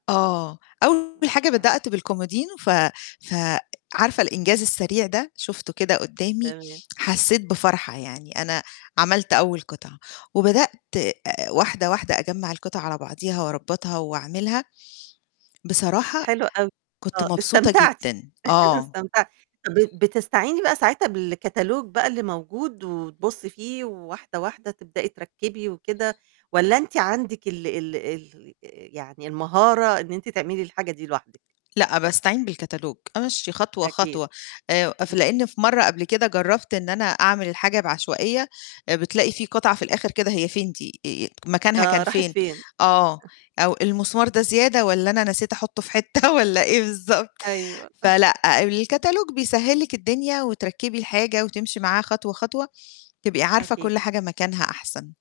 آه، أول حاجة آه. بدأت بالكُمودينو ف فعارفة الإنجاز السريع ده؟ شُفته كده قُدّامي، تمام. حسّيت بفرحة، يعني أنا عَمَلت أول قطعة. وبدأت واحدة واحدة أجمَّع القطعة على بعضيها وأربَّطها وأعمِلها، بصراحة حلو أوي. كنت آه، مبسوطة استمتعتِ، جدًا، آه. استمتعتِ. طَب ب بتستعيني بقى ساعتها بالكتالوج بقى اللي موجود وتبُصّي فيه وواحدة، واحدة تبدئي تركِّبي وكده، والَّا أنت عندِك ال ال ال يعني المهارة إن أنتِ تعملي الحاجة دي لوحدِك؟ لأ، باستعين بالكتالوج، أمشِّي خطوة، أكيد. خطوة، آآ، ف إمم. لإن في مرّه قبل كده جرّبت إن أنا أعمل الحاجة بعشوائية، بتلاقي في قطعة في الآخِر كده هي فين دي، آآ مكانها آه، كان راحت فين؟ فين. آه، أو المسمار ده زيادة والَّا أنا نسيت أحُطُّه في حتّة والَّا إيه بالضبط. أيوه. فلأ، الكتالوج بيسهِّل لِك الدنيا وتركِّبي الحاجة، وتمشي معاه خطوة، خطوة، تبقي عارفة أكيد. كُلّ حاجة مكانها أحسن.